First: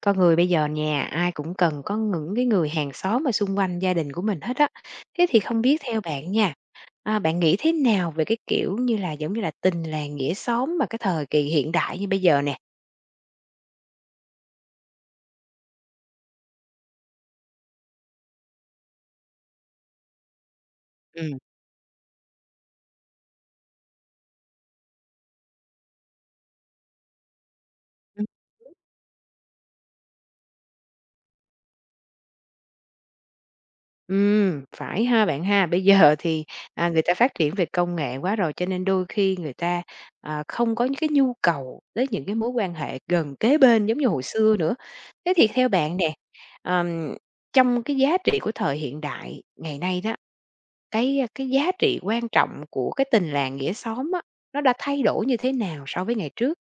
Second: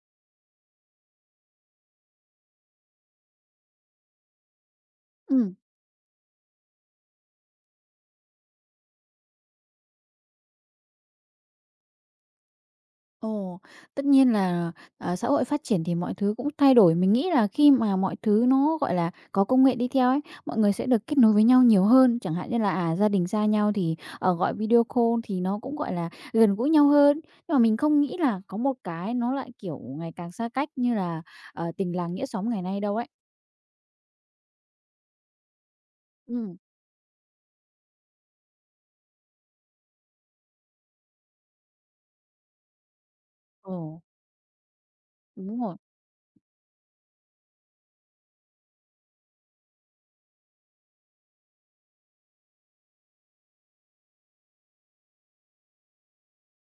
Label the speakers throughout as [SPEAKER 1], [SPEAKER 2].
[SPEAKER 1] Con người bây giờ nha, ai cũng cần có những cái người hàng xóm mà xung quanh gia đình của mình hết á. Thế thì
[SPEAKER 2] Ừm,
[SPEAKER 1] không biết theo bạn nha, bạn nghĩ thế nào về cái kiểu như là giống như là tình làng nghĩa xóm mà cái thời kỳ hiện đại như bây giờ nè?
[SPEAKER 2] ồ, tất nhiên là, ờ, xã hội phát triển thì mọi thứ cũng thay đổi. Mình nghĩ là khi mà mọi thứ nó, gọi là, có công nghệ đi theo ấy, mọi người sẽ được kết nối
[SPEAKER 1] Ừm.
[SPEAKER 2] với nhau nhiều hơn. Chẳng hạn như là, à, gia đình xa nhau thì, ở gọi video call thì nó cũng, gọi là, gần gũi nhau hơn. Nhưng mà mình không nghĩ
[SPEAKER 1] Ừm,
[SPEAKER 2] là có một cái nó lại, kiểu, ngày càng xa cách như là, ờ, tình làng nghĩa xóm ngày nay đâu ấy.
[SPEAKER 1] phải ha bạn ha. Bây giờ thì,
[SPEAKER 2] Ừm,
[SPEAKER 1] người ta phát triển về công nghệ quá rồi, cho nên đôi khi người ta, không có những cái nhu cầu tới những cái mối quan hệ gần kế
[SPEAKER 2] ồ,
[SPEAKER 1] bên giống như hồi xưa nữa. Thế thì
[SPEAKER 2] đúng
[SPEAKER 1] theo
[SPEAKER 2] rồi.
[SPEAKER 1] bạn nè, ờm, trong cái giá trị của thời hiện đại ngày nay đó. Cái giá trị quan trọng của cái tình làng nghĩa xóm á, nó đã thay đổi như thế nào so với ngày trước?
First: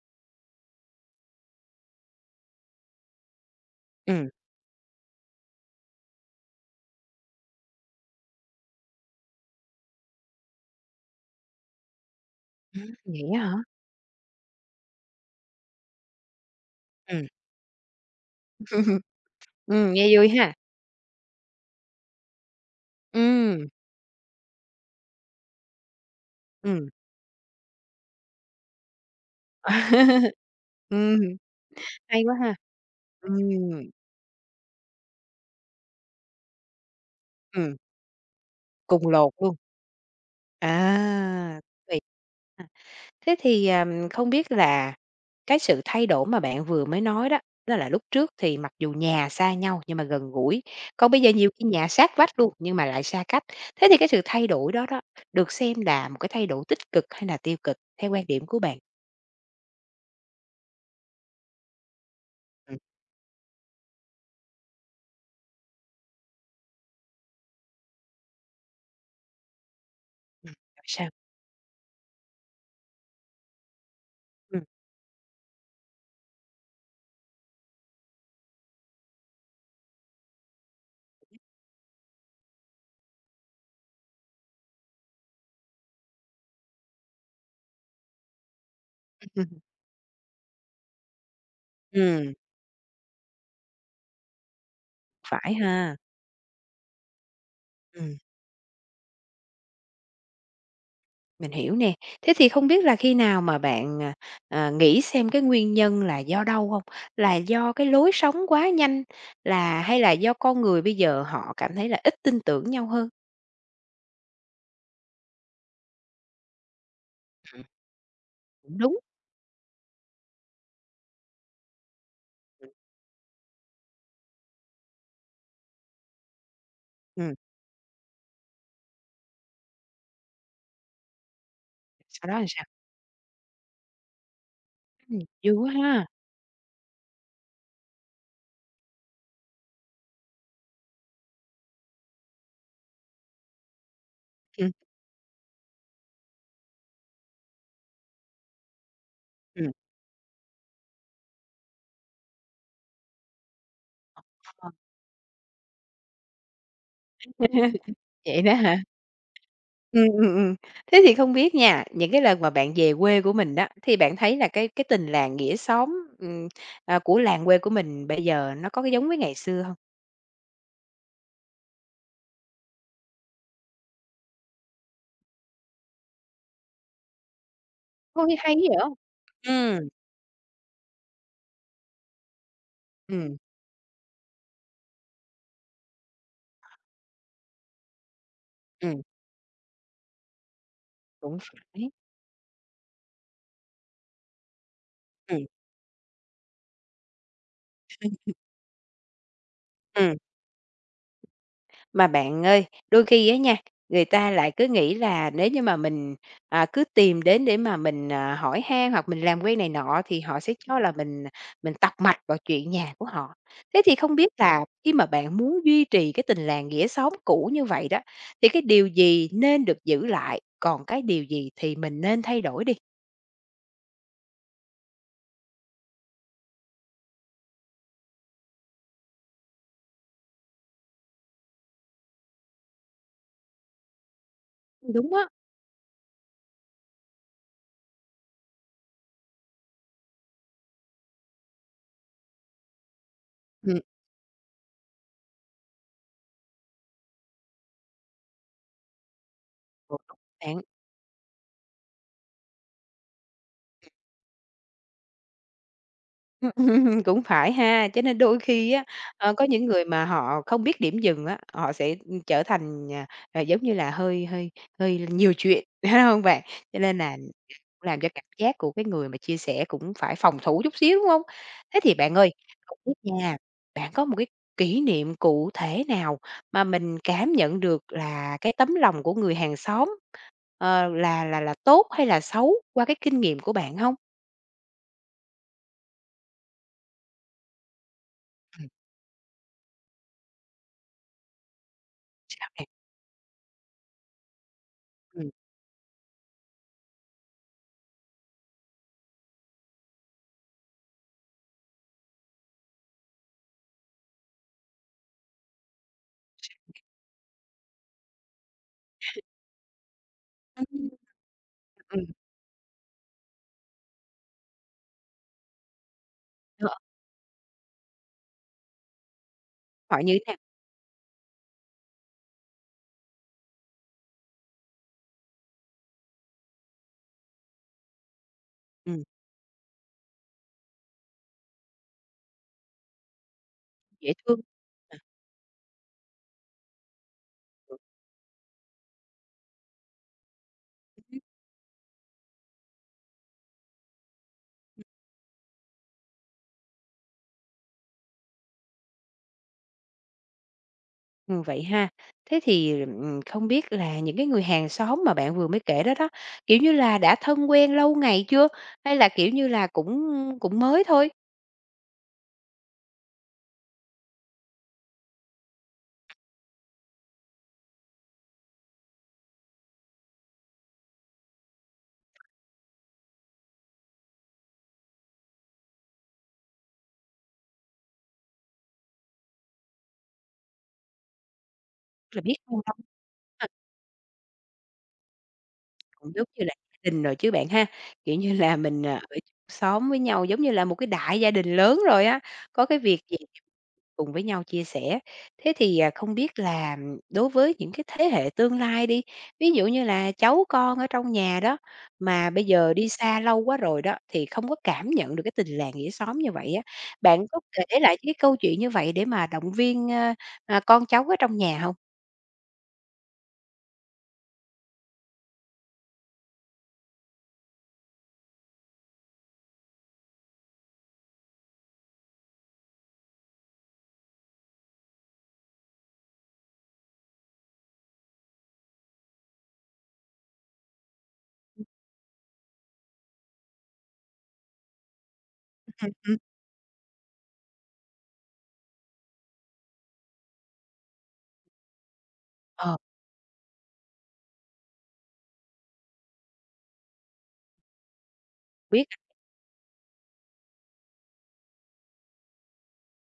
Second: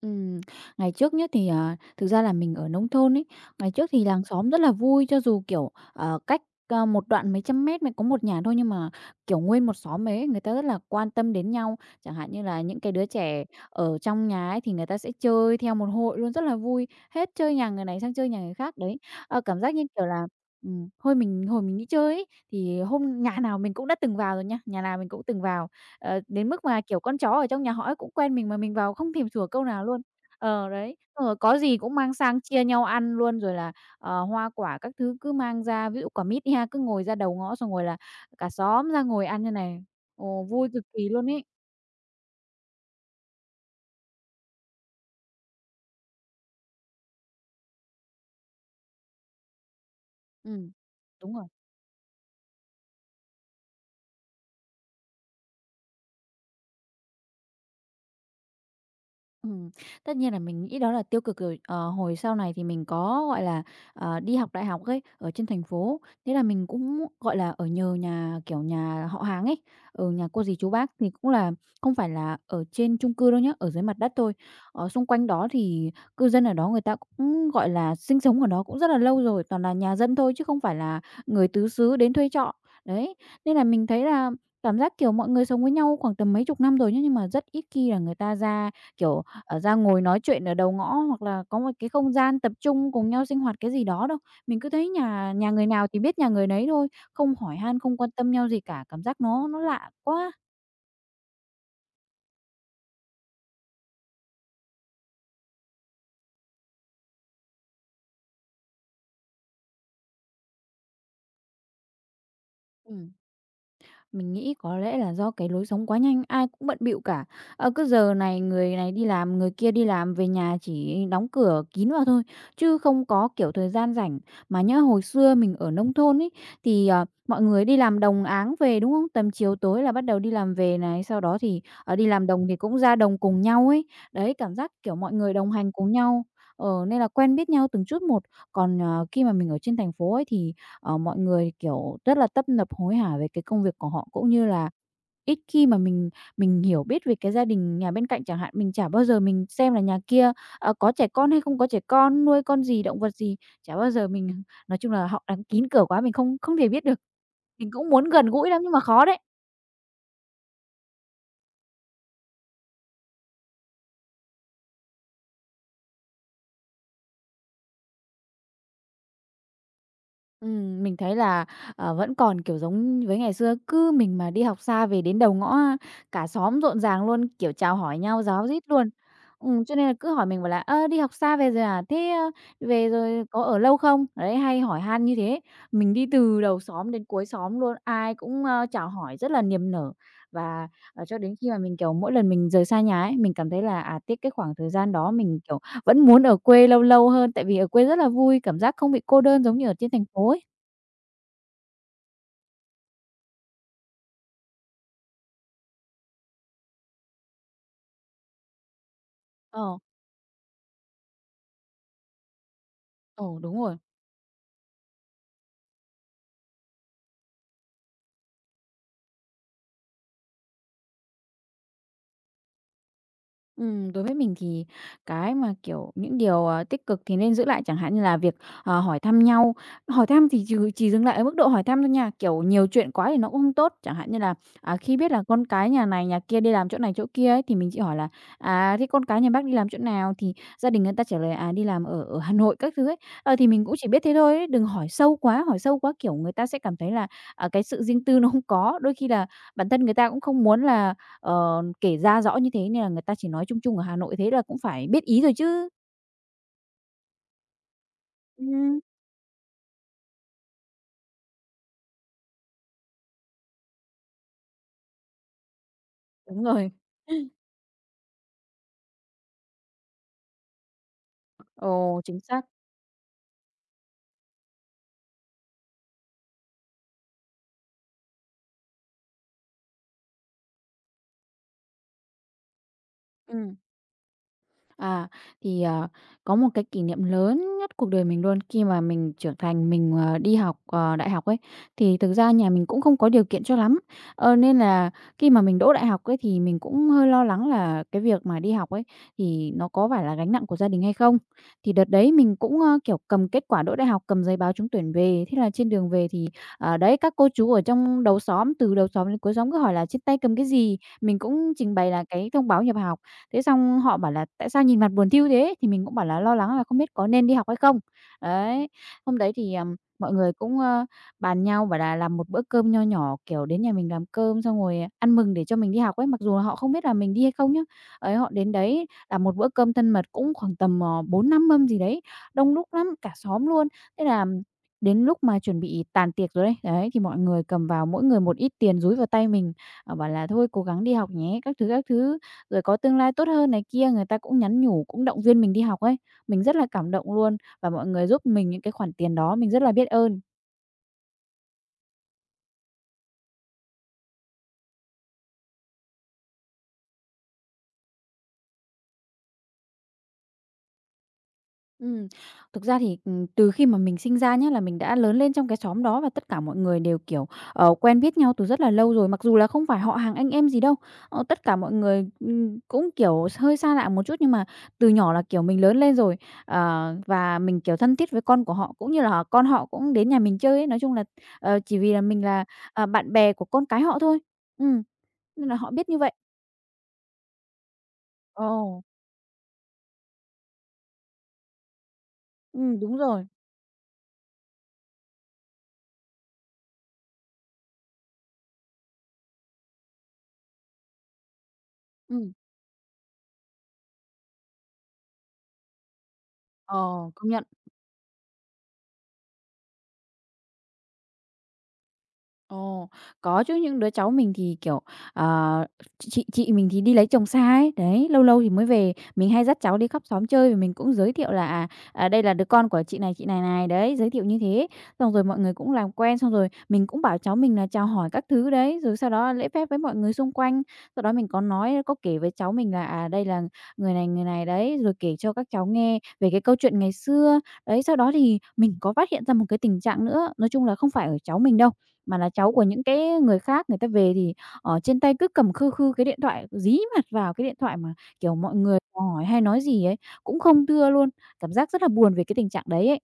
[SPEAKER 2] Ừm, ngày trước nhá thì, à, thực ra là mình ở nông thôn ấy, ngày trước thì làng
[SPEAKER 1] Ừm.
[SPEAKER 2] xóm rất là vui cho dù, kiểu, ờ, cách, ơ, một đoạn mấy trăm mét mới có một nhà thôi nhưng mà, kiểu, nguyên một xóm ấy, người ta rất là quan tâm đến nhau. Chẳng hạn như là những cái đứa
[SPEAKER 1] Vậy
[SPEAKER 2] trẻ
[SPEAKER 1] á hả?
[SPEAKER 2] ở trong nhà ấy thì người ta sẽ chơi theo một hội luôn, rất là vui,
[SPEAKER 1] Ừm.
[SPEAKER 2] hết chơi nhà người này sang chơi nhà người khác. Đấy, ờ, cảm giác như kiểu
[SPEAKER 1] Nghe
[SPEAKER 2] là,
[SPEAKER 1] vui ha.
[SPEAKER 2] hồi mình đi chơi ấy, thì hôm nhà nào
[SPEAKER 1] Ừm,
[SPEAKER 2] mình cũng đã từng vào rồi nha, nhà nào mình cũng từng vào. Ờ, đến mức mà,
[SPEAKER 1] ừm.
[SPEAKER 2] kiểu, con chó ở trong nhà họ ấy cũng quen mình mà mình vào không thèm sủa câu nào luôn. Ờ, đấy,
[SPEAKER 1] Ừm,
[SPEAKER 2] xong rồi có gì cũng mang
[SPEAKER 1] hay quá
[SPEAKER 2] sang
[SPEAKER 1] ha.
[SPEAKER 2] chia nhau ăn luôn, rồi là,
[SPEAKER 1] Ừm,
[SPEAKER 2] ờ, hoa quả các thứ cứ mang ra, ví dụ quả mít đi ha, cứ ngồi ra đầu ngõ xong
[SPEAKER 1] Ừm,
[SPEAKER 2] rồi là cả xóm ra
[SPEAKER 1] cùng
[SPEAKER 2] ngồi
[SPEAKER 1] lột
[SPEAKER 2] ăn như
[SPEAKER 1] luôn.
[SPEAKER 2] này. Ồ, vui cực kỳ luôn ấy.
[SPEAKER 1] À, tuyệt. Thế thì, không biết là cái sự thay đổi mà bạn vừa mới nói đó, đó là lúc trước thì mặc dù nhà xa nhau nhưng mà gần gũi,
[SPEAKER 2] Ừm.
[SPEAKER 1] còn bây giờ
[SPEAKER 2] Đúng rồi.
[SPEAKER 1] nhiều khi nhà sát vách luôn nhưng mà lại xa cách. Thế thì cái sự thay đổi đó đó, được xem là một cái thay đổi tích cực hay là tiêu cực theo quan điểm của bạn?
[SPEAKER 2] Ừm, tất nhiên là mình nghĩ đó là tiêu cực rồi. Ờ, hồi sau này thì
[SPEAKER 1] Ừm,
[SPEAKER 2] mình có, gọi là, ờ, đi học đại học ấy, ở trên thành phố, thế là mình cũng, gọi là, ở nhờ nhà, kiểu, nhà họ hàng ấy, ở nhà cô
[SPEAKER 1] ừm,
[SPEAKER 2] dì chú bác
[SPEAKER 1] sao?
[SPEAKER 2] thì cũng là không phải là ở trên chung cư đâu nhá, ở dưới mặt đất thôi.
[SPEAKER 1] Ừm.
[SPEAKER 2] Ở xung quanh đó thì cư dân ở đó người ta cũng, gọi là, sinh sống ở đó cũng rất là lâu rồi, toàn là nhà dân thôi chứ không phải là người tứ xứ đến thuê trọ. Đấy, nên là mình thấy là cảm giác, kiểu, mọi người sống với nhau khoảng tầm mấy chục năm rồi nhá, nhưng mà rất ít khi là người ta ra, kiểu
[SPEAKER 1] Ừm,
[SPEAKER 2] ở ra ngồi nói chuyện ở đầu ngõ hoặc là có một cái không gian tập trung cùng nhau sinh hoạt cái gì đó đâu. Mình cứ thấy nhà nhà
[SPEAKER 1] phải
[SPEAKER 2] người nào
[SPEAKER 1] ha.
[SPEAKER 2] thì biết nhà người nấy thôi, không hỏi han, không quan
[SPEAKER 1] Ừm.
[SPEAKER 2] tâm nhau gì cả, cảm giác nó lạ quá.
[SPEAKER 1] Mình hiểu nè. Thế thì không biết là khi nào mà bạn, nghĩ xem cái nguyên nhân là do đâu không? Là do cái lối sống quá nhanh, hay là do con người bây giờ họ cảm thấy là ít tin tưởng nhau hơn?
[SPEAKER 2] Ừm. Mình nghĩ có lẽ là do cái lối sống quá nhanh, ai cũng bận bịu cả.
[SPEAKER 1] Ừm.
[SPEAKER 2] Ờ, cứ giờ này người
[SPEAKER 1] Cũng
[SPEAKER 2] này
[SPEAKER 1] đúng.
[SPEAKER 2] đi làm, người kia đi làm, về nhà chỉ đóng cửa kín vào thôi,
[SPEAKER 1] Ừm.
[SPEAKER 2] chứ không có, kiểu, thời gian rảnh. Mà nhớ hồi xưa mình ở nông thôn ấy, thì, ờ, mọi người đi làm đồng áng về, đúng không? Tầm chiều tối là bắt đầu đi làm về này, sau đó thì, ờ, đi làm
[SPEAKER 1] Sau đó là
[SPEAKER 2] đồng thì
[SPEAKER 1] sao?
[SPEAKER 2] cũng ra đồng cùng nhau ấy. Đấy, cảm giác, kiểu, mọi
[SPEAKER 1] Ừm,
[SPEAKER 2] người đồng
[SPEAKER 1] vui
[SPEAKER 2] hành
[SPEAKER 1] quá
[SPEAKER 2] cùng
[SPEAKER 1] ha.
[SPEAKER 2] nhau, ờ, nên là quen biết nhau từng chút một. Còn, ờ, khi mà mình ở trên thành phố ấy thì ờ, mọi người, kiểu, rất là tấp nập hối hả về cái công việc của họ, cũng như là
[SPEAKER 1] Ừm,
[SPEAKER 2] ít khi mà mình hiểu biết về cái gia đình nhà bên cạnh chẳng hạn. Mình chả bao giờ mình
[SPEAKER 1] ừm.
[SPEAKER 2] xem là nhà kia, ờ, có trẻ con hay không có trẻ con, nuôi con gì, động vật gì, chả bao giờ mình nói chung là họ đóng kín cửa quá, mình không không thể biết được. Mình cũng muốn gần
[SPEAKER 1] Vậy
[SPEAKER 2] gũi
[SPEAKER 1] đó
[SPEAKER 2] lắm nhưng mà
[SPEAKER 1] hả?
[SPEAKER 2] khó đấy.
[SPEAKER 1] Ừm, ừm, ừm. Thế thì không biết nha, những cái lần mà bạn về quê của mình đó, thì bạn thấy là cái tình làng nghĩa xóm, của làng quê của mình bây giờ nó có cái giống với ngày xưa không?
[SPEAKER 2] Mình thấy là, ờ, vẫn còn, kiểu, giống với ngày xưa, cứ mình mà đi học xa về đến đầu ngõ á, cả xóm rộn ràng luôn, kiểu, chào hỏi nhau
[SPEAKER 1] Ôi,
[SPEAKER 2] ráo
[SPEAKER 1] hay dữ
[SPEAKER 2] rít
[SPEAKER 1] vậy!
[SPEAKER 2] luôn. Cho nên
[SPEAKER 1] Ừm,
[SPEAKER 2] là cứ hỏi mình bảo là "Ơ, đi học xa về rồi à? Thế, ơ, về rồi
[SPEAKER 1] ừm,
[SPEAKER 2] có ở lâu không?" Đấy, hay hỏi han như thế. Mình đi từ đầu xóm đến cuối xóm luôn, ai cũng, ơ, chào
[SPEAKER 1] ừm,
[SPEAKER 2] hỏi rất là niềm nở. Và, ờ, cho đến
[SPEAKER 1] cũng
[SPEAKER 2] khi mà mình,
[SPEAKER 1] phải.
[SPEAKER 2] kiểu, mỗi lần mình rời xa nhà ấy, mình cảm thấy là, à, tiếc cái khoảng thời gian đó mình,
[SPEAKER 1] Ừm,
[SPEAKER 2] kiểu, vẫn muốn ở quê lâu lâu hơn, tại vì ở quê rất là vui, cảm giác không bị cô đơn giống như ở trên thành
[SPEAKER 1] ừm.
[SPEAKER 2] phố ấy.
[SPEAKER 1] Mà bạn ơi, đôi khi á nha, người ta lại cứ nghĩ là nếu như mà mình, cứ tìm đến để mà mình, hỏi han hoặc mình làm quen này
[SPEAKER 2] Ờ.
[SPEAKER 1] nọ thì họ sẽ cho là mình tọc mạch vào chuyện nhà của họ.
[SPEAKER 2] Ồ, đúng rồi.
[SPEAKER 1] Thế thì không biết là khi mà bạn muốn duy trì cái tình làng nghĩa xóm cũ như vậy đó, thì cái điều gì nên được giữ lại, còn cái điều gì thì mình nên thay đổi đi?
[SPEAKER 2] Đối với mình thì cái mà, kiểu, những điều, ờ, tích cực thì nên giữ lại, chẳng hạn như là việc, ờ, hỏi thăm nhau. Hỏi thăm thì chỉ dừng lại ở mức độ hỏi thăm thôi nha, kiểu, nhiều chuyện quá thì nó cũng không tốt. Chẳng hạn như là, à, khi biết
[SPEAKER 1] Đúng
[SPEAKER 2] là
[SPEAKER 1] á.
[SPEAKER 2] con cái nhà này nhà kia đi làm chỗ này chỗ kia ấy, thì mình chỉ hỏi là "À, thế con cái nhà bác đi làm chỗ nào?" Thì gia đình người ta trả lời: "À, đi làm ở ở Hà Nội" các thứ ấy. Ờ, thì mình cũng
[SPEAKER 1] Ừm,
[SPEAKER 2] chỉ biết thế thôi ấy, đừng hỏi sâu quá, hỏi sâu quá, kiểu, người ta sẽ cảm thấy là, à, cái sự riêng tư nó không có. Đôi khi là bản thân người ta cũng không
[SPEAKER 1] bạn.
[SPEAKER 2] muốn là ờ, kể ra rõ như thế nên là người ta chỉ nói chung chung ở Hà Nội thế là cũng phải biết ý rồi chứ.
[SPEAKER 1] Cũng phải ha. Cho nên đôi khi
[SPEAKER 2] Ừm,
[SPEAKER 1] á, có những người mà họ không biết điểm dừng á, họ sẽ, trở thành, giống như là, hơi hơi hơi nhiều chuyện, phải hông bạn?
[SPEAKER 2] đúng rồi.
[SPEAKER 1] Cho nên là làm cho cảm giác của cái người mà chia sẻ cũng phải phòng thủ chút xíu, đúng hông? Thế thì
[SPEAKER 2] Ồ,
[SPEAKER 1] bạn
[SPEAKER 2] chính
[SPEAKER 1] ơi,
[SPEAKER 2] xác.
[SPEAKER 1] không biết nha, bạn có một cái kỷ niệm cụ thể nào mà mình cảm nhận được là cái tấm lòng của người hàng xóm, là tốt hay là xấu qua cái kinh nghiệm của
[SPEAKER 2] Ừm.
[SPEAKER 1] bạn hông?
[SPEAKER 2] À, thì, ờ, có một cái kỷ niệm lớn nhất cuộc đời mình luôn khi
[SPEAKER 1] Ừm,
[SPEAKER 2] mà mình trưởng thành, mình, ờ, đi học, ờ, đại học ấy, thì thực ra
[SPEAKER 1] sao
[SPEAKER 2] nhà mình
[SPEAKER 1] nè?
[SPEAKER 2] cũng không có điều kiện cho lắm. Ờ, nên là khi
[SPEAKER 1] Ừm.
[SPEAKER 2] mà mình đỗ đại học ấy thì mình cũng hơi lo lắng là cái việc mà đi học ấy thì nó có phải là gánh nặng của gia đình hay không? Thì đợt đấy mình cũng, ơ, kiểu, cầm kết quả đỗ đại học, cầm giấy báo trúng tuyển về, thế là trên đường về thì, ờ, đấy, các cô chú ở trong đầu xóm, từ đầu xóm đến cuối xóm cứ hỏi là "Trên tay cầm cái gì?"
[SPEAKER 1] Ừm.
[SPEAKER 2] Mình cũng trình bày là
[SPEAKER 1] Ừm.
[SPEAKER 2] cái thông báo nhập học. Thế xong họ bảo là "Tại sao nhìn mặt buồn thiu thế?" Thì mình cũng bảo là lo lắng là không biết có nên đi học hay không. Đấy, hôm đấy thì,
[SPEAKER 1] Họ
[SPEAKER 2] mọi
[SPEAKER 1] như
[SPEAKER 2] người
[SPEAKER 1] thế nào?
[SPEAKER 2] cũng, ơ, bàn nhau bảo là làm một bữa cơm nho nhỏ, kiểu, đến nhà mình làm cơm xong rồi ăn mừng để cho mình đi học ấy, mặc dù là họ không biết là mình đi hay không nhá. Ấy, họ đến đấy
[SPEAKER 1] Ừm,
[SPEAKER 2] làm một bữa cơm thân mật cũng khoảng tầm, ờ, 4-5 mâm gì đấy, đông đúc lắm, cả xóm luôn. Thế
[SPEAKER 1] dễ
[SPEAKER 2] là
[SPEAKER 1] thương.
[SPEAKER 2] đến lúc mà chuẩn bị tàn tiệc rồi đấy, đấy, thì mọi người cầm vào mỗi người một ít tiền dúi vào tay mình, ờ, bảo là "Thôi cố gắng đi học
[SPEAKER 1] Hứm.
[SPEAKER 2] nhé" các thứ rồi có tương lai tốt hơn này kia, người ta cũng nhắn nhủ, cũng động viên mình đi học ấy. Mình rất là cảm động luôn và mọi người giúp mình những cái khoản tiền đó, mình rất là biết ơn.
[SPEAKER 1] Vậy ha. Thế thì, không biết là những cái người hàng xóm mà bạn vừa mới kể đó đó, kiểu như là, đã thân quen lâu ngày chưa? Hay là, kiểu như là, cũng cũng mới thôi,
[SPEAKER 2] Ừm, thực ra thì, từ khi mà mình sinh ra nhá, là mình đã lớn lên trong cái xóm đó và tất cả mọi người đều, kiểu, ờ, quen biết nhau từ rất là lâu rồi, mặc dù là không phải họ hàng anh em gì đâu. Ờ, tất cả mọi người, cũng, kiểu, hơi xa lạ một chút nhưng mà từ nhỏ là, kiểu, mình lớn lên rồi, ờ, và mình, kiểu, thân thiết với con của họ, cũng như là con họ cũng đến nhà mình chơi ấy. Nói chung là, ờ, chỉ vì là
[SPEAKER 1] là
[SPEAKER 2] mình
[SPEAKER 1] biết
[SPEAKER 2] là,
[SPEAKER 1] lâu lắm?
[SPEAKER 2] à, bạn bè của
[SPEAKER 1] À,
[SPEAKER 2] con cái họ thôi. Ừm, nên là họ biết như vậy.
[SPEAKER 1] cũng giống như là gia đình rồi chứ bạn ha. Kiểu như là,
[SPEAKER 2] Ồ.
[SPEAKER 1] mình, ở xóm với nhau giống như là một cái đại gia đình lớn rồi á, có cái
[SPEAKER 2] Đúng
[SPEAKER 1] việc
[SPEAKER 2] rồi.
[SPEAKER 1] cùng với nhau chia sẻ. Thế thì, không biết là đối với những cái thế hệ tương lai đi, ví dụ như là cháu con ở trong nhà đó, mà
[SPEAKER 2] Ừm.
[SPEAKER 1] bây giờ đi xa lâu quá rồi đó, thì không có cảm nhận được cái tình làng nghĩa xóm như vậy á,
[SPEAKER 2] Ờ,
[SPEAKER 1] bạn
[SPEAKER 2] công
[SPEAKER 1] có
[SPEAKER 2] nhận.
[SPEAKER 1] kể lại cái câu chuyện như vậy để mà động viên, con cháu ở trong nhà không?
[SPEAKER 2] Ồ, có chứ, những đứa cháu mình thì, kiểu, ờ, chị mình thì đi lấy chồng xa ấy, đấy, lâu lâu thì mới về. Mình hay dắt cháu đi khắp xóm chơi và mình cũng giới thiệu là, à, à, "Đây là đứa con của chị này này." Đấy, giới thiệu như thế. Xong rồi mọi người cũng làm quen, xong rồi mình cũng bảo cháu mình là chào hỏi các thứ đấy, rồi sau đó lễ phép với mọi người xung quanh. Sau đó mình có nói có kể với cháu mình là, đây là người này đấy, rồi kể cho các cháu
[SPEAKER 1] Ừm,
[SPEAKER 2] nghe
[SPEAKER 1] ừm.
[SPEAKER 2] về cái câu chuyện ngày xưa. Đấy, sau đó thì mình có phát hiện ra một cái tình trạng nữa, nói chung là không phải ở cháu mình đâu, mà là cháu của
[SPEAKER 1] Ờ,
[SPEAKER 2] những cái người khác người ta về thì, ở trên tay cứ cầm khư khư cái điện thoại, dí mặt vào cái điện thoại mà, kiểu, mọi người
[SPEAKER 1] biết.
[SPEAKER 2] hỏi hay nói gì ấy, cũng không thưa luôn. Cảm giác rất là buồn về cái tình trạng đấy ấy.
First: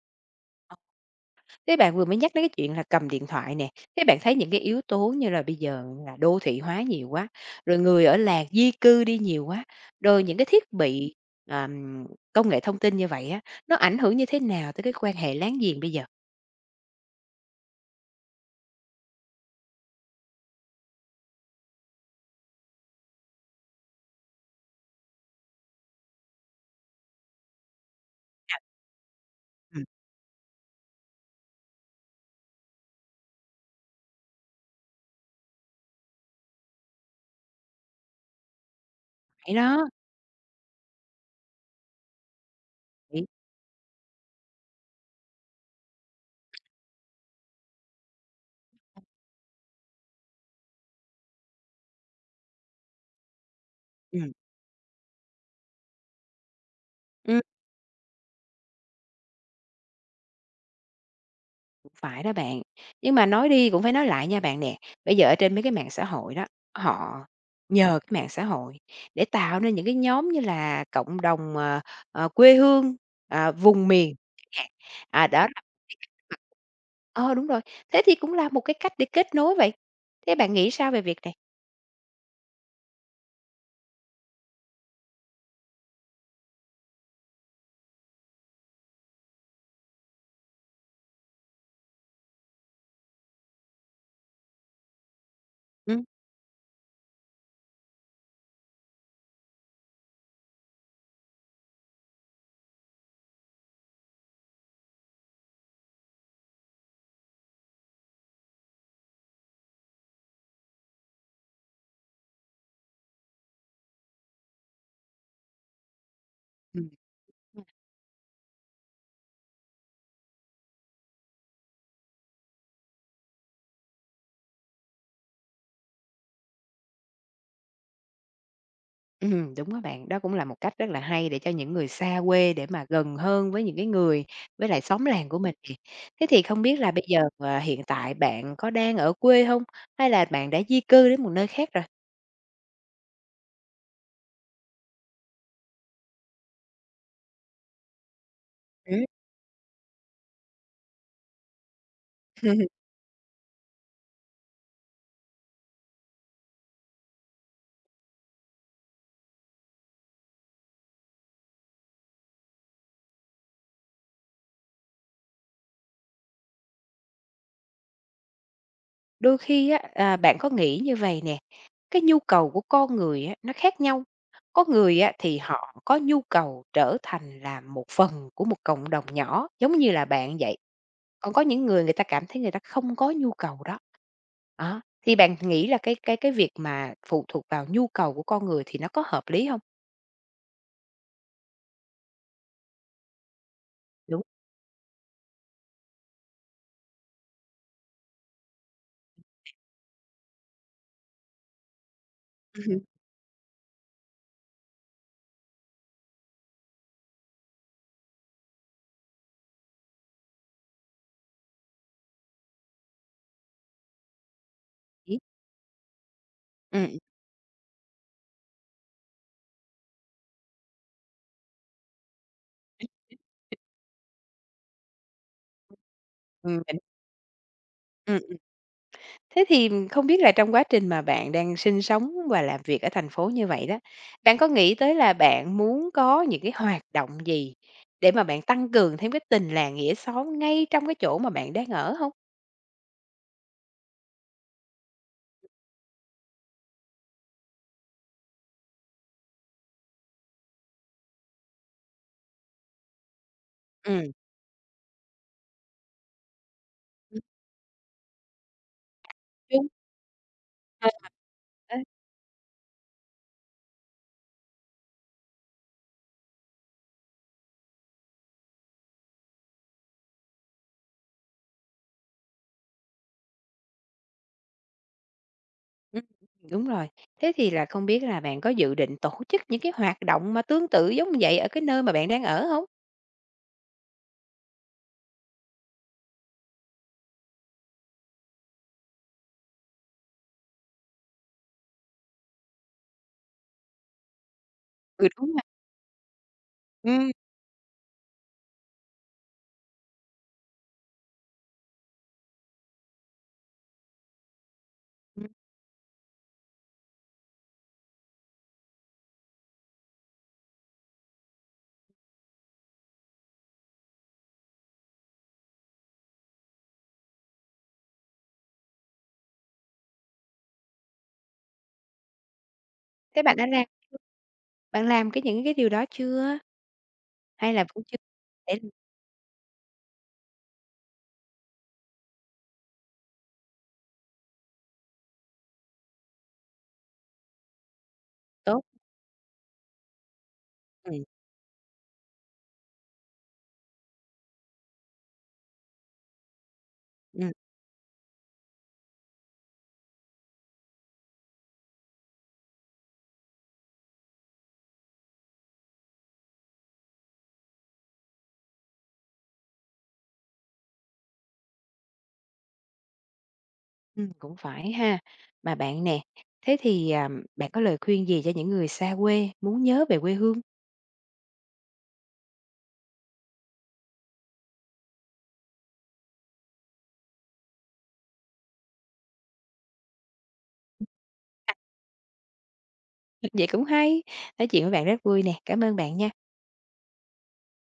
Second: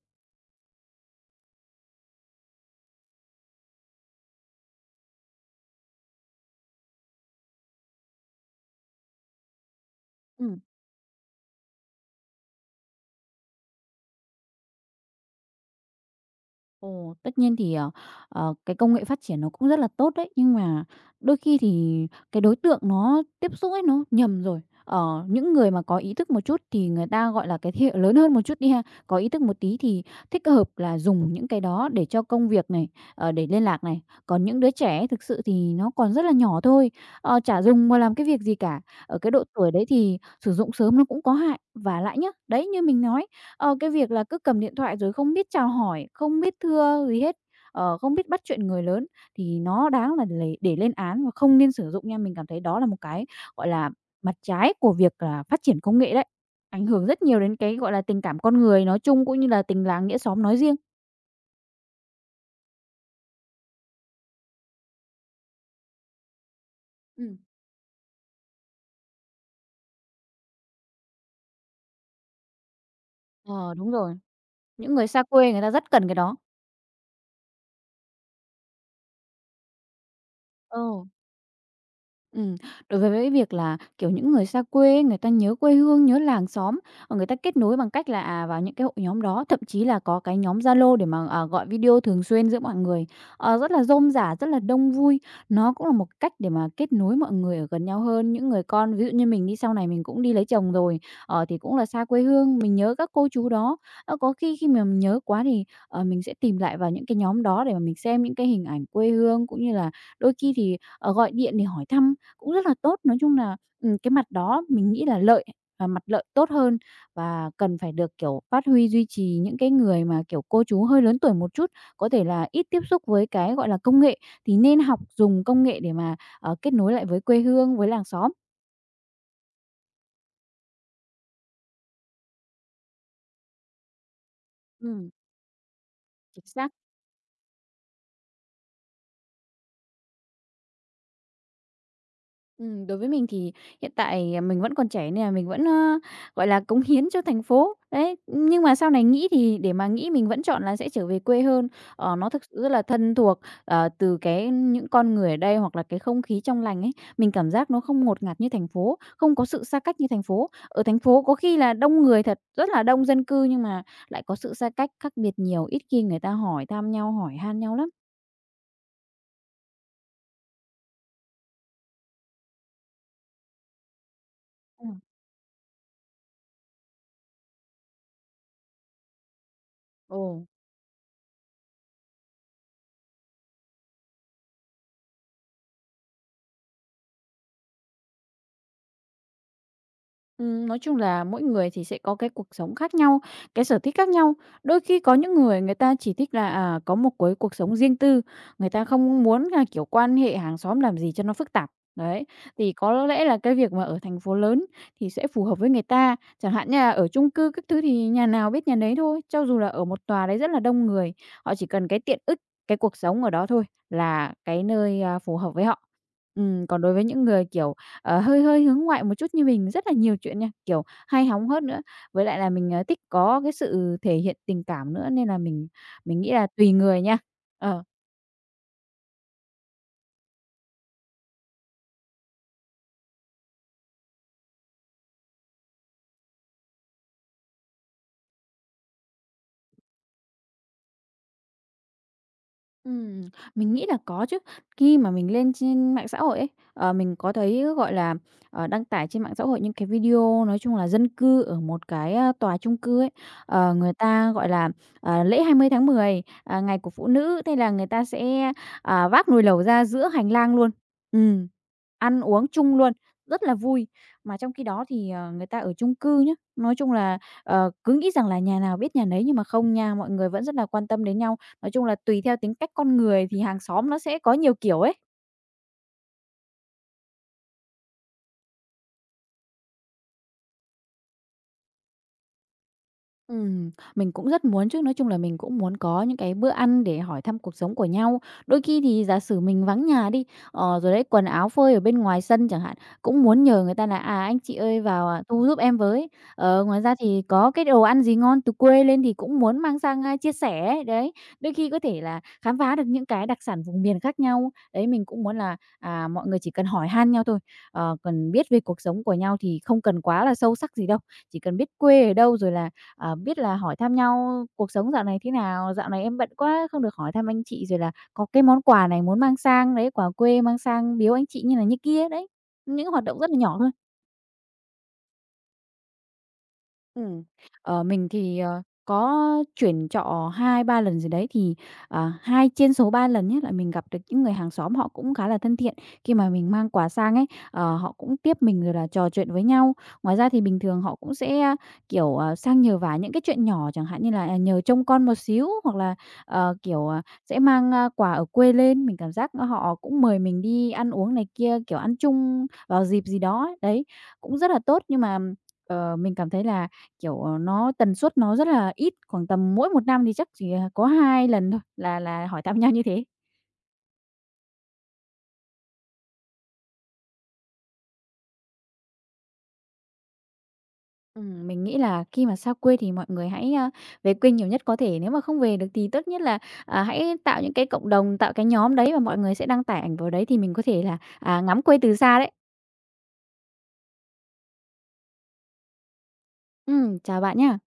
[SPEAKER 1] Thế bạn vừa mới nhắc đến cái chuyện là cầm điện thoại nè, thế bạn thấy những cái yếu tố như là bây giờ là đô thị hóa nhiều quá, rồi người ở làng di cư đi nhiều quá, rồi những cái
[SPEAKER 2] Ừm.
[SPEAKER 1] thiết bị, ờm, công nghệ thông tin như vậy á, nó ảnh hưởng như thế nào tới cái quan hệ láng giềng bây giờ?
[SPEAKER 2] Ồ, tất nhiên thì, cái công nghệ phát triển nó cũng rất là tốt đấy, nhưng mà đôi khi thì cái đối tượng nó tiếp xúc ấy nó nhầm rồi. Ờ, những người mà có ý thức một chút thì người ta, gọi là, cái thế hệ lớn hơn một chút đi ha, có ý thức một tí
[SPEAKER 1] Ừm,
[SPEAKER 2] thì thích hợp là dùng những cái đó để cho công việc này, để liên lạc này. Còn những đứa trẻ ấy thực sự thì nó còn rất là nhỏ thôi, chả dùng mà làm cái việc gì cả. Ở cái độ
[SPEAKER 1] vậy
[SPEAKER 2] tuổi đấy
[SPEAKER 1] đó,
[SPEAKER 2] thì sử dụng sớm nó cũng có hại. Và lại nhá, đấy, như mình nói.
[SPEAKER 1] thì
[SPEAKER 2] Cái việc là cứ cầm điện thoại rồi không biết chào hỏi, không biết thưa gì hết, không biết bắt chuyện người lớn thì nó đáng là lề để lên án và không nên sử dụng nha. Mình cảm thấy đó là một cái, gọi là,
[SPEAKER 1] ừm.
[SPEAKER 2] mặt trái của việc là phát triển công nghệ đấy, ảnh hưởng rất nhiều đến cái, gọi là, tình cảm con người nói chung cũng như là tình làng nghĩa xóm nói riêng.
[SPEAKER 1] Phải đó bạn, nhưng mà nói đi cũng phải nói lại nha bạn nè. Bây giờ ở trên mấy cái mạng xã hội đó, họ
[SPEAKER 2] Ừm.
[SPEAKER 1] nhờ cái mạng xã hội để tạo nên những cái nhóm như là cộng đồng, quê hương,
[SPEAKER 2] Ờ,
[SPEAKER 1] vùng
[SPEAKER 2] đúng rồi,
[SPEAKER 1] miền.
[SPEAKER 2] những người xa
[SPEAKER 1] À, đó
[SPEAKER 2] quê người
[SPEAKER 1] là
[SPEAKER 2] ta rất cần cái đó.
[SPEAKER 1] ờ, đúng rồi, thế thì cũng là một cái cách để kết nối vậy. Thế bạn nghĩ
[SPEAKER 2] Ờ.
[SPEAKER 1] sao về việc này?
[SPEAKER 2] Ừm, đối với cái việc là, kiểu, những người xa quê ấy, người ta nhớ quê hương, nhớ làng xóm, người ta kết nối bằng cách là, vào những cái hội nhóm đó, thậm chí là có cái nhóm Zalo để mà, gọi video thường xuyên giữa mọi người, rất là rôm rả, rất là đông vui. Nó cũng là
[SPEAKER 1] Ừm.
[SPEAKER 2] một cách để mà kết nối mọi người ở gần nhau hơn. Những người con, ví dụ như mình đi, sau này mình cũng đi lấy chồng rồi, thì cũng là xa quê hương, mình nhớ các cô chú đó. Có khi khi mà mình nhớ quá thì, mình sẽ tìm lại vào những cái nhóm đó để mà mình xem những cái hình ảnh quê hương, cũng như là đôi khi thì, gọi điện để hỏi thăm. Cũng rất là tốt, nói chung là, cái mặt đó mình nghĩ là lợi và mặt lợi tốt hơn
[SPEAKER 1] Ừm.
[SPEAKER 2] và cần phải được, kiểu, phát huy duy trì những cái người mà, kiểu, cô chú hơi lớn tuổi một chút, có thể là ít tiếp xúc với cái, gọi là, công nghệ, thì nên học dùng công nghệ để mà, kết nối lại với quê hương, với làng xóm.
[SPEAKER 1] Đúng á bạn. Đó cũng là một cách rất là hay để cho những người xa quê để mà gần hơn với những cái người với lại xóm
[SPEAKER 2] Ừm,
[SPEAKER 1] làng của mình nè. Thế thì
[SPEAKER 2] chính
[SPEAKER 1] không
[SPEAKER 2] xác.
[SPEAKER 1] biết là bây giờ, hiện tại bạn có đang ở quê không? Hay là bạn đã di cư đến một nơi khác rồi?
[SPEAKER 2] Đối với mình thì hiện tại mình vẫn còn trẻ nên là mình vẫn, gọi là, cống hiến cho thành phố, đấy. Nhưng mà sau
[SPEAKER 1] Ừm.
[SPEAKER 2] này nghĩ thì để mà nghĩ mình vẫn chọn là sẽ trở về quê hơn. Nó thực sự rất là thân thuộc, từ cái những con người ở đây hoặc là cái không khí trong lành ấy, mình cảm giác nó không ngột ngạt như thành phố, không có sự xa cách như thành phố. Ở thành phố có khi là đông người thật, rất là đông dân cư nhưng mà lại có sự xa cách khác biệt nhiều, ít khi người ta hỏi thăm nhau, hỏi han nhau lắm.
[SPEAKER 1] Đôi khi á, bạn có nghĩ như vậy nè, cái nhu cầu của con người á, nó khác nhau. Có
[SPEAKER 2] Ừm,
[SPEAKER 1] người á, thì họ có nhu cầu trở thành là một phần của một cộng đồng nhỏ giống như là
[SPEAKER 2] ồ.
[SPEAKER 1] bạn vậy. Còn có những người người ta cảm thấy người ta không có nhu cầu đó. Đó, thì bạn nghĩ là cái việc mà phụ thuộc vào nhu cầu của con người thì nó có hợp lý hông?
[SPEAKER 2] Nói chung là mỗi người thì sẽ có cái cuộc sống khác nhau, cái sở thích khác
[SPEAKER 1] Đúng.
[SPEAKER 2] nhau. Đôi khi có những người người ta chỉ thích là, có một cái cuộc sống riêng tư, người ta không muốn là, kiểu, quan hệ hàng xóm làm gì cho nó phức tạp. Đấy, thì có lẽ là cái việc mà ở thành phố lớn thì sẽ phù hợp với người ta. Chẳng hạn như là ở chung cư các thứ thì nhà nào biết nhà đấy thôi, cho dù là ở một tòa đấy rất là đông người, họ chỉ cần cái tiện ích, cái cuộc sống ở đó thôi là cái nơi,
[SPEAKER 1] Lý.
[SPEAKER 2] phù hợp với họ. Còn đối
[SPEAKER 1] Ừm.
[SPEAKER 2] với những người, kiểu, hơi hơi hướng ngoại một chút như mình rất là nhiều chuyện nha, kiểu, hay hóng hớt nữa. Với lại là mình, thích có cái sự thể hiện tình cảm nữa nên là mình nghĩ là tùy
[SPEAKER 1] Mình
[SPEAKER 2] người nha. Ờ.
[SPEAKER 1] ừm, thế thì không biết là trong quá trình mà bạn đang sinh sống và làm việc ở thành phố như vậy đó, bạn có nghĩ tới là bạn muốn có những cái hoạt động gì để mà bạn tăng cường thêm cái tình làng nghĩa xóm ngay trong cái chỗ mà bạn đang ở hông?
[SPEAKER 2] Ừm, mình nghĩ là có chứ. Khi mà mình lên trên mạng xã hội ấy, mình có thấy, gọi là, đăng tải trên mạng xã hội những cái video nói chung là dân cư ở một cái, tòa chung cư ấy, người
[SPEAKER 1] Ừm,
[SPEAKER 2] ta, gọi là, lễ 20/10 ngày của phụ
[SPEAKER 1] ừm,
[SPEAKER 2] nữ, thế là người ta sẽ, vác nồi lẩu
[SPEAKER 1] chung.
[SPEAKER 2] ra giữa hành lang luôn. Ừm.
[SPEAKER 1] Ờ.
[SPEAKER 2] Ăn uống chung luôn, rất là vui. Mà trong khi đó thì, người ta ở chung cư nhá, nói chung là, cứ nghĩ rằng là nhà nào biết nhà nấy nhưng mà không nha, mọi người vẫn rất là quan tâm đến nhau. Nói chung là tùy theo tính cách con người thì hàng xóm nó sẽ có nhiều kiểu ấy.
[SPEAKER 1] Ừm, đúng rồi. Thế thì là không biết là bạn có dự định tổ chức những cái hoạt động mà tương tự giống như vậy ở cái nơi mà bạn đang ở không?
[SPEAKER 2] Mình cũng rất muốn chứ, nói chung là mình cũng muốn có những cái bữa ăn để hỏi thăm cuộc sống của nhau. Đôi khi thì giả sử mình vắng nhà đi, rồi đấy, quần áo phơi ở bên ngoài sân chẳng hạn, cũng muốn nhờ người ta là "À, anh chị ơi
[SPEAKER 1] Ừ,
[SPEAKER 2] vào, à,
[SPEAKER 1] đúng rồi.
[SPEAKER 2] thu giúp em với." Ngoài ra
[SPEAKER 1] Ừm,
[SPEAKER 2] thì có cái đồ ăn gì ngon từ quê lên thì cũng muốn mang sang, chia sẻ ấy, đấy. Đôi khi có thể là khám phá được những cái đặc sản vùng miền khác nhau. Đấy, mình cũng
[SPEAKER 1] ừm.
[SPEAKER 2] muốn là, mọi người chỉ cần hỏi han nhau thôi, cần biết về cuộc sống của nhau thì không cần quá là sâu sắc gì đâu, chỉ cần biết quê ở đâu rồi là biết là hỏi thăm nhau cuộc sống dạo này thế nào, "Dạo này em bận quá, không được hỏi thăm anh chị." Rồi là "Có cái món quà này muốn mang sang." Đấy, quà quê mang sang biếu anh chị như này như kia, đấy. Những hoạt động
[SPEAKER 1] Thế
[SPEAKER 2] rất là
[SPEAKER 1] bạn đã
[SPEAKER 2] nhỏ
[SPEAKER 1] làm
[SPEAKER 2] thôi.
[SPEAKER 1] bạn làm cái những cái điều đó chưa?
[SPEAKER 2] Ừ,
[SPEAKER 1] Hay là cũng chưa
[SPEAKER 2] mình thì,
[SPEAKER 1] để làm
[SPEAKER 2] có chuyển trọ hai ba lần gì đấy thì, 2 trên số ba lần ấy là mình gặp được những người hàng xóm họ cũng khá là thân thiện. Khi mà mình mang quà sang ấy, họ cũng tiếp mình
[SPEAKER 1] tốt?
[SPEAKER 2] rồi là trò chuyện với nhau. Ngoài ra thì bình thường họ
[SPEAKER 1] Ừm,
[SPEAKER 2] cũng sẽ, kiểu, sang nhờ vả những cái chuyện nhỏ, chẳng hạn như là, nhờ trông con một xíu hoặc là, kiểu,
[SPEAKER 1] ừm,
[SPEAKER 2] sẽ mang, quà ở quê lên. Mình cảm giác họ cũng mời mình đi ăn uống này kia, kiểu, ăn chung vào dịp gì đó ấy. Đấy, cũng rất là tốt nhưng mà, mình cảm thấy là kiểu, nó tần suất nó rất là ít, khoảng tầm mỗi một năm thì chắc chỉ, có 2 lần thôi là hỏi thăm nhau như thế.
[SPEAKER 1] cũng phải ha. Mà bạn nè, thế thì, bạn có lời khuyên gì cho những người xa quê muốn nhớ về quê hương?
[SPEAKER 2] Mình nghĩ là khi mà xa quê thì mọi người hãy, về quê nhiều nhất có thể, nếu mà không về được thì tốt nhất là, hãy tạo những cái cộng đồng, tạo cái nhóm đấy và mọi người sẽ đăng tải ảnh vào đấy thì mình có thể là, ngắm quê từ xa đấy.
[SPEAKER 1] Vậy cũng hay. Nói chuyện với bạn rất vui nè, cảm ơn bạn nha.
[SPEAKER 2] Chào bạn nhá.